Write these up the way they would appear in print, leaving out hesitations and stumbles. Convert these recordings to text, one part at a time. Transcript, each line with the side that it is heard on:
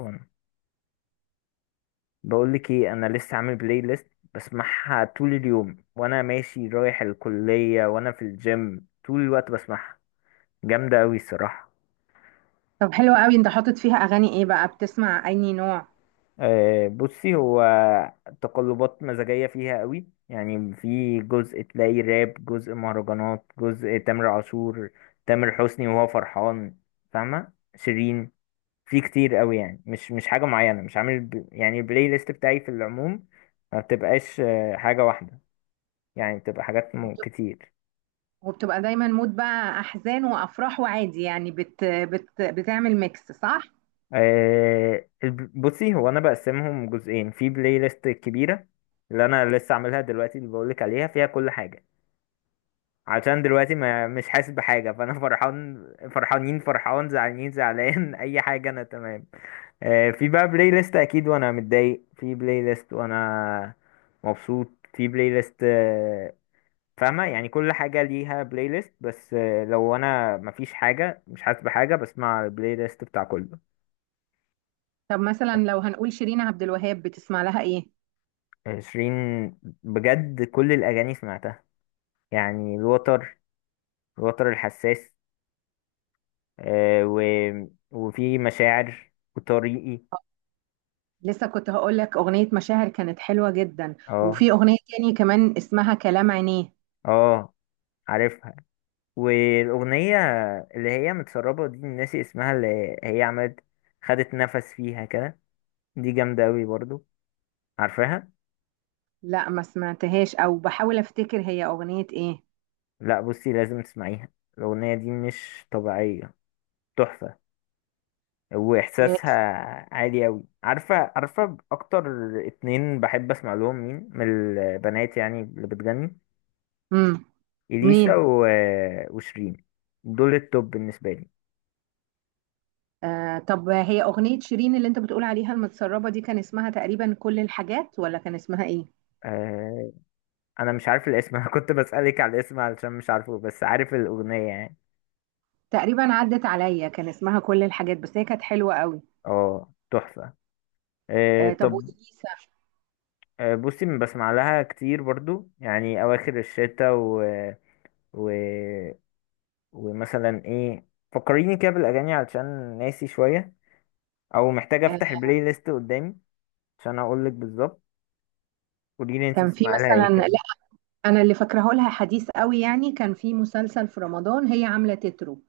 left: أم. بقول لك ايه، انا لسه عامل بلاي ليست بسمعها طول اليوم وانا ماشي رايح الكلية وانا في الجيم طول الوقت بسمعها. جامدة قوي الصراحة.
right: طب، حلو قوي، انت حاطط فيها اغاني ايه بقى؟ بتسمع اي نوع؟
left: بصي، هو تقلبات مزاجية فيها قوي، يعني في جزء تلاقي راب، جزء مهرجانات، جزء تامر عاشور، تامر حسني وهو فرحان، فاهمة؟ شيرين في كتير قوي، يعني مش حاجة معينة، مش يعني البلاي ليست بتاعي في العموم ما بتبقاش حاجة واحدة. يعني بتبقى حاجات
right: وبت-
left: كتير.
right: وبتبقى دايما مود بقى احزان وافراح وعادي، يعني بت بت بتعمل ميكس صح؟
left: بصي، هو انا بقسمهم جزئين، في بلاي ليست كبيره اللي انا لسه عاملها دلوقتي اللي بقولك عليها فيها كل حاجه، عشان دلوقتي ما مش حاسس بحاجه، فانا فرحان فرحانين، فرحان زعلانين زعلان، اي حاجه انا تمام. في بقى بلاي ليست اكيد وانا متضايق، في بلاي ليست وانا مبسوط، في بلاي ليست فاهمه؟ يعني كل حاجه ليها بلاي ليست، بس لو انا مفيش حاجه، مش حاسس بحاجه، بسمع البلاي ليست بتاع كله.
right: طب مثلا لو هنقول شيرين عبد الوهاب، بتسمع لها ايه؟
left: شيرين، بجد كل الأغاني سمعتها، يعني الوتر الحساس، آه و... وفي مشاعر وطريقي.
right: لسه كنت هقول لك اغنية مشاعر كانت حلوة جدا،
left: اه،
right: وفي اغنية تاني كمان اسمها كلام عينيه.
left: اه، عارفها. والأغنية اللي هي متسربة دي ناسي اسمها، اللي هي عملت، خدت نفس فيها كده، دي جامدة أوي برضو. عارفاها؟
right: لا، ما سمعتهاش، او بحاول افتكر هي اغنية ايه.
left: لأ، بصي لازم تسمعيها. الأغنية دي مش طبيعية، تحفة،
right: لا.
left: واحساسها عالي اوي. عارفه؟ عارفه اكتر 2 بحب اسمع لهم، مين من البنات يعني اللي بتغني؟
right: امم. مين؟
left: اليسا وشيرين، دول التوب بالنسبه لي.
right: آه، طب هي أغنية شيرين اللي أنت بتقول عليها المتسربة دي كان اسمها تقريبا كل الحاجات، ولا كان اسمها إيه؟
left: أه... انا مش عارف الاسم. انا كنت بسالك على الاسم علشان مش عارفه، بس عارف الاغنيه يعني.
right: تقريبا عدت عليا، كان اسمها كل الحاجات، بس هي كانت حلوة قوي.
left: اه تحفه.
right: آه، طب
left: طب.
right: وإليسا؟
left: بصي، بسمع لها كتير برضو، يعني اواخر الشتاء و... ومثلا ايه؟ فكريني كده بالاغاني علشان ناسي شويه، او محتاج
right: آه،
left: افتح البلاي ليست قدامي عشان اقول لك بالظبط. قولي لي انت
right: كان في
left: بتسمعي لها ايه
right: مثلا،
left: كده؟
right: لا. أنا اللي فاكراه لها حديث قوي، يعني كان في مسلسل في رمضان هي عاملة تترو.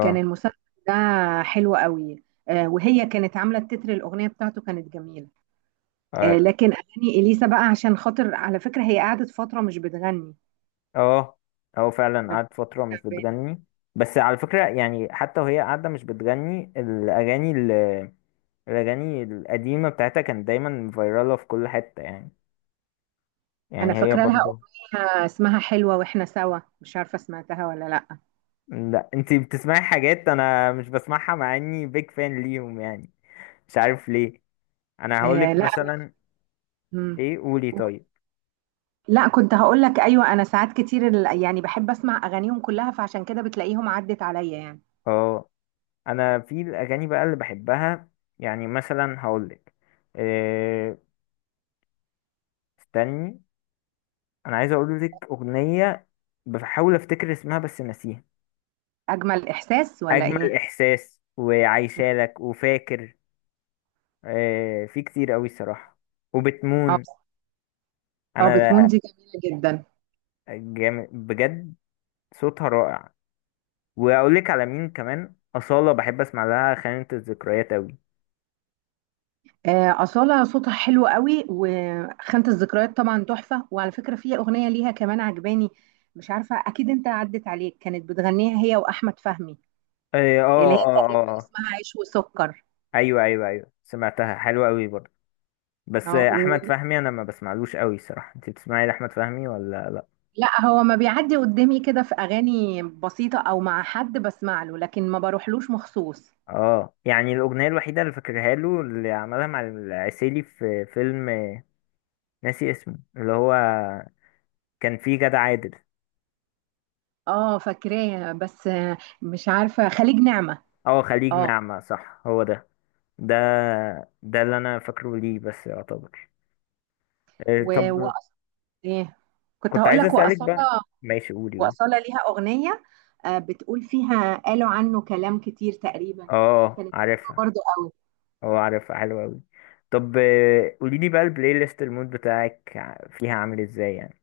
right: كان المسلسل ده حلو قوي، آه، وهي كانت عاملة التتر، الأغنية بتاعته كانت جميلة. آه،
left: اه،
right: لكن أغاني إليسا بقى، عشان خاطر على فكرة هي قعدت فترة مش بتغني
left: اه. هو فعلا
right: لما
left: قعدت
right: كانت
left: فتره مش
right: تعبانة.
left: بتغني، بس على فكره يعني حتى وهي قاعده مش بتغني، الاغاني الاغاني القديمه بتاعتها كانت دايما فايراله في كل حته يعني،
right: انا
left: يعني هي
right: فاكره لها
left: برضو.
right: اغنيه اسمها حلوه، واحنا سوا، مش عارفه سمعتها ولا لا.
left: لا انت بتسمعي حاجات انا مش بسمعها، مع اني بيج فان ليهم يعني، مش عارف ليه. انا هقول لك
right: آه. لا.
left: مثلا
right: مم.
left: ايه، قولي طيب.
right: لا، كنت هقول لك، ايوه، انا ساعات كتير يعني بحب اسمع اغانيهم كلها، فعشان كده بتلاقيهم عدت عليا يعني.
left: اه، انا في الاغاني بقى اللي بحبها، يعني مثلا هقولك إيه، استني، انا عايز اقولك اغنيه، بحاول افتكر اسمها بس ناسيها.
right: اجمل احساس ولا
left: اجمل
right: ايه؟
left: احساس،
right: مم.
left: وعايشالك، وفاكر إيه، في كتير قوي الصراحه،
right: اه،
left: وبتمون.
right: اه. بتمون
left: انا
right: دي جميله جدا.
left: جامد بجد، صوتها رائع. واقولك على مين كمان؟ اصاله، بحب اسمع لها خانه الذكريات قوي.
right: آه، اصاله صوتها حلو قوي، وخانة الذكريات طبعا تحفه، وعلى فكره في اغنيه ليها كمان عجباني. مش عارفه، اكيد انت عدت عليك، كانت بتغنيها هي واحمد فهمي،
left: إيه،
right: اللي هي
left: اه اه اه
right: تقريبا
left: آه.
right: اسمها عيش وسكر.
left: ايوه ايوه ايوه، سمعتها حلوه قوي برضه. بس
right: اه.
left: احمد فهمي انا ما بسمعلوش قوي صراحه، انت بتسمعي لاحمد فهمي ولا لا؟
right: لا، هو ما بيعدي قدامي كده، في اغاني بسيطه او مع حد بسمع له، لكن ما بروحلوش مخصوص.
left: اه، يعني الاغنيه الوحيده اللي فاكرها له اللي عملها مع العسيلي في فيلم ناسي اسمه، اللي هو كان فيه جدع عادل.
right: اه، فاكراه، بس آه، مش عارفه، خليج نعمه؟
left: اه خليج
right: اه.
left: نعمه، صح هو ده، ده ده اللي انا فاكره ليه بس، يعتبر.
right: و... و...
left: طب،
right: ايه، كنت
left: كنت
right: هقول
left: عايز
right: لك
left: اسالك بقى.
right: واصاله.
left: ماشي قولي، قولي.
right: واصاله ليها اغنيه، آه، بتقول فيها قالوا عنه كلام كتير تقريبا،
left: اه
right: كانت حلوه
left: عارفها،
right: برضو قوي.
left: اه عارفها حلوه قوي. طب قولي لي بقى، البلاي ليست المود بتاعك فيها عامل ازاي يعني؟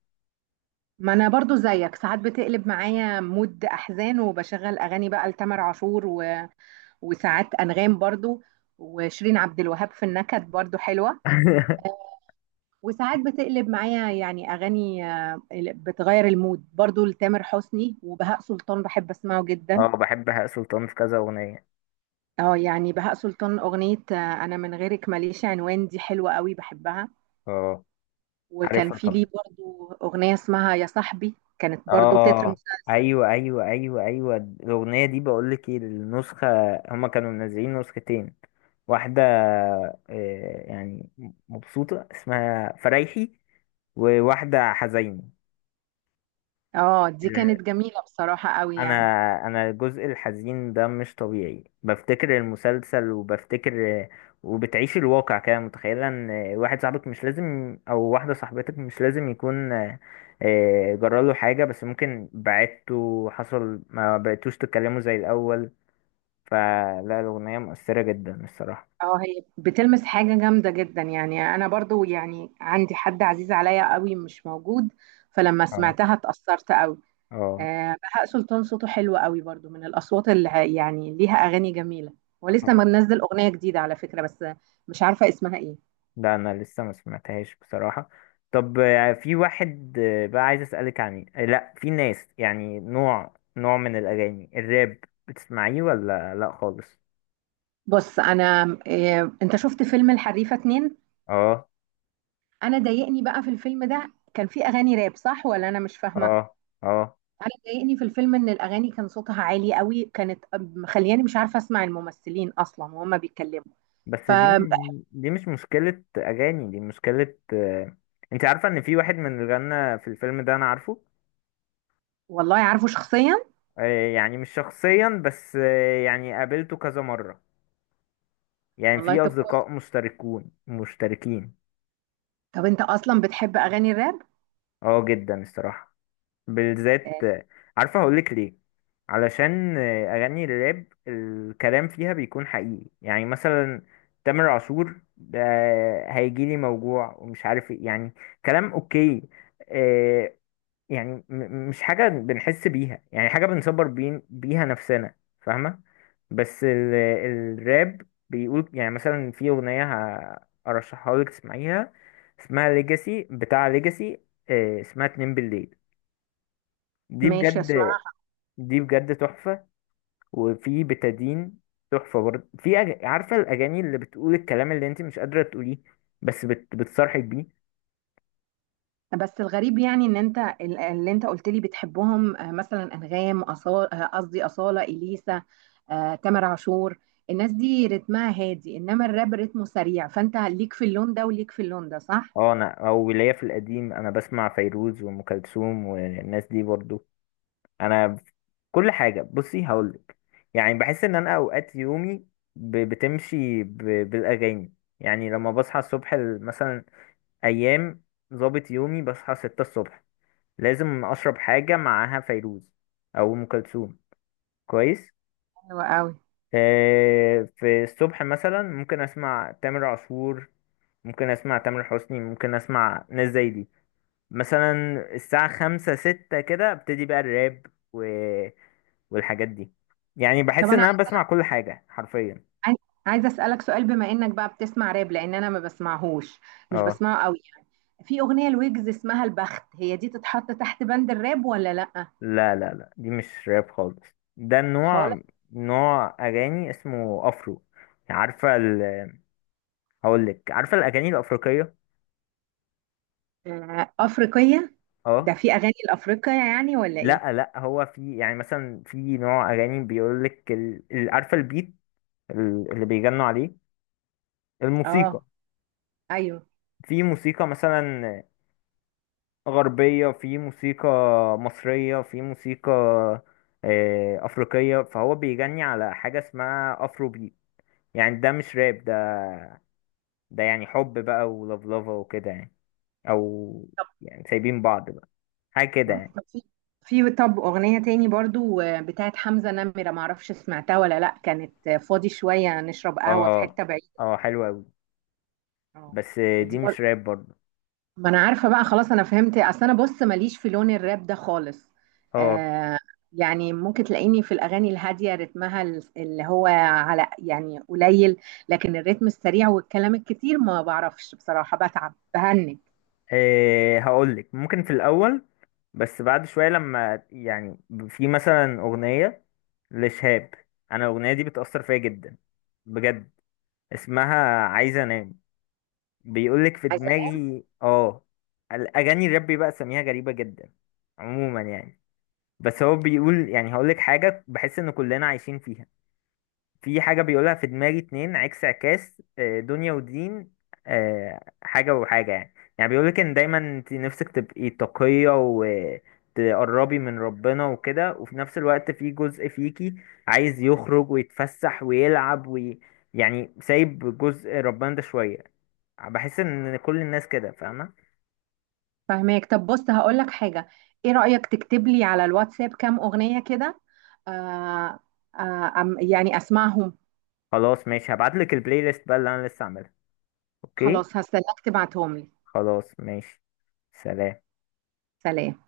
right: ما انا برضو زيك، ساعات بتقلب معايا مود احزان، وبشغل اغاني بقى لتامر عاشور، وساعات أنغام برضو، وشيرين عبد الوهاب في النكد برضو حلوة. وساعات بتقلب معايا يعني أغاني، آه، بتغير المود برضو لتامر حسني، وبهاء سلطان بحب أسمعه جدا.
left: اه، بحب بهاء سلطان في كذا اغنيه.
right: اه، يعني بهاء سلطان أغنية آه، أنا من غيرك ماليش عنوان، دي حلوة قوي بحبها.
left: اه
right: وكان
left: عارفها
right: في ليه
left: طبعا،
right: برضو أغنية اسمها يا صاحبي، كانت برضو تتر
left: اه،
right: مسلسل.
left: ايوه ايوه ايوه ايوه، الاغنيه دي بقول لك ايه، النسخه، هما كانوا منزلين نسختين، واحده يعني مبسوطه اسمها فرايحي، وواحده حزيني.
right: اه، دي كانت جميلة بصراحة قوي
left: انا
right: يعني.
left: انا الجزء الحزين ده مش طبيعي، بفتكر المسلسل وبفتكر، وبتعيش الواقع كده، متخيله ان واحد صاحبك مش لازم، او واحده صاحبتك مش لازم يكون جراله حاجه، بس ممكن بعدتوا، حصل ما بقيتوش تتكلموا زي الاول، فلا الاغنيه مؤثره جدا الصراحه.
right: اه، هي بتلمس حاجة جامدة جدا، يعني أنا برضو يعني عندي حد عزيز عليا قوي مش موجود، فلما
left: اه،
right: سمعتها اتأثرت قوي.
left: اه.
right: آه، بهاء سلطان صوته حلو قوي برضو، من الأصوات اللي يعني ليها أغاني جميلة.
left: طب
right: ولسه منزل أغنية جديدة على فكرة، بس مش عارفة اسمها ايه.
left: لا انا لسه ما سمعتهاش بصراحة. طب في واحد بقى عايز اسألك عن آه، لا في ناس يعني، نوع من الاغاني الراب، بتسمعيه ولا لا خالص؟
right: بص أنا، آه، أنت شفت فيلم الحريفة 2؟
left: اه،
right: أنا ضايقني بقى في الفيلم ده، كان فيه أغاني راب صح، ولا أنا مش فاهمة؟
left: اه، اه.
right: انا ضايقني في الفيلم ان الاغاني كان صوتها عالي قوي، كانت مخلياني مش عارفه اسمع الممثلين اصلا وهما بيتكلموا.
left: بس
right: ف
left: دي مش مشكلة اغاني، دي مشكلة انت عارفة ان في واحد من اللي غنى في الفيلم ده انا عارفه؟
right: والله، عارفه شخصيا.
left: يعني مش شخصيا، بس يعني قابلته كذا مرة، يعني
right: والله،
left: في
right: طب
left: اصدقاء
right: كويس.
left: مشتركين.
right: طب انت اصلا بتحب اغاني الراب؟
left: اه جدا الصراحة، بالذات.
right: آه،
left: عارفة هقولك ليه؟ علشان أغاني الراب الكلام فيها بيكون حقيقي، يعني مثلا تامر عاشور ده، هيجيلي موجوع ومش عارف ايه يعني، كلام اوكي، آه، يعني مش حاجة بنحس بيها، يعني حاجة بنصبر بين بيها نفسنا، فاهمة؟ بس الراب بيقول، يعني مثلا في أغنية أرشحها لك تسمعيها، اسمها ليجاسي، بتاع ليجاسي، اسمها 2 بالليل، دي
right: ماشي،
left: بجد
right: اسمع.
left: دي بجد تحفة. وفي بتادين، تحفة برضه. في عارفة الأغاني اللي بتقول الكلام اللي انت مش قادرة تقوليه، بس بتصرحك بيه.
right: بس الغريب يعني، ان انت اللي انت قلت لي بتحبهم، آه، مثلا انغام، أصالة، قصدي اصاله، اليسا، آه، تامر عاشور، الناس دي رتمها هادي، انما الراب رتمه سريع، فانت ليك في اللون ده وليك في اللون ده، صح؟
left: اه، انا او ليا في القديم، انا بسمع فيروز وام كلثوم والناس دي برضه. انا كل حاجة. بصي هقولك، يعني بحس ان انا اوقات يومي بتمشي بالاغاني. يعني لما بصحى الصبح، مثلا ايام ظابط يومي بصحى 6 الصبح، لازم اشرب حاجه معاها فيروز او ام كلثوم، كويس.
right: حلو قوي.
left: في الصبح مثلا ممكن اسمع تامر عاشور، ممكن اسمع تامر حسني، ممكن اسمع ناس زي دي مثلا. الساعه 5 6 كده، ابتدي بقى الراب و... والحاجات دي، يعني
right: طب
left: بحس
right: انا
left: ان انا بسمع كل حاجه حرفيا.
right: عايز- عايزه اسالك سؤال، بما انك بقى بتسمع راب، لان انا ما بسمعهوش، مش
left: اه.
right: بسمعه قوي يعني. في اغنيه لويجز اسمها البخت، هي دي تتحط تحت بند الراب ولا لا؟
left: لا لا لا، دي مش راب خالص، ده
right: خالص؟
left: النوع، نوع اغاني اسمه افرو، عارفه هقول لك، عارفه الاغاني الافريقيه؟
right: آه، افريقيه. ده
left: اه.
right: في اغاني الافريقيه يعني ولا ايه؟
left: لا لا، هو في يعني مثلا في نوع اغاني بيقول لك عارفه البيت اللي بيغنوا عليه، الموسيقى.
right: اه، ايوه.
left: في موسيقى مثلا غربيه، في موسيقى مصريه، في موسيقى افريقيه، فهو بيغني على حاجه اسمها افرو بيت، يعني ده مش راب، ده يعني حب بقى ولفلفه وكده يعني، او
right: طب،
left: يعني سايبين بعض بقى، حاجه كده
right: طب
left: يعني.
right: في في طب اغنيه تاني برضو، آه، بتاعت حمزه نمره، ما اعرفش سمعتها ولا لا، كانت آه، فاضي شويه نشرب قهوه في
left: اه،
right: حته بعيده.
left: اه حلوه قوي،
right: اه،
left: بس
right: دي،
left: دي مش راب برضه.
right: ما انا عارفه بقى، خلاص انا فهمت، اصل انا بص ماليش في لون الراب ده خالص.
left: اه،
right: آه، يعني ممكن تلاقيني في الاغاني الهاديه رتمها اللي هو على يعني قليل، لكن الريتم السريع والكلام الكتير ما بعرفش بصراحه، بتعب بهنج.
left: إيه هقول لك، ممكن في الاول بس بعد شويه لما يعني، في مثلا اغنيه لشهاب، انا الاغنيه دي بتاثر فيا جدا، بجد، اسمها عايزه انام، بيقول لك في
right: عايزه.
left: دماغي، اه الاغاني الراب بقى سميها غريبه جدا عموما يعني، بس هو بيقول يعني، هقول لك حاجه بحس ان كلنا عايشين فيها، في حاجة بيقولها، في دماغي 2 عكس، عكاس، دنيا ودين، حاجة وحاجة يعني، يعني بيقولك إن دايما انت نفسك تبقي تقية وتقربي من ربنا وكده، وفي نفس الوقت في جزء فيكي عايز يخرج ويتفسح ويلعب يعني سايب جزء ربنا ده شوية، بحس إن كل الناس كده، فاهمة؟
right: فاهماك، طب بص هقول لك حاجه، ايه رايك تكتب لي على الواتساب كام اغنيه كده؟ آه. آه، يعني اسمعهم.
left: خلاص ماشي، هبعتلك البلاي ليست بقى اللي أنا لسه عاملها. أوكي.
right: خلاص، هستناك تبعتهم لي.
left: خلاص ماشي، سلام.
right: سلام.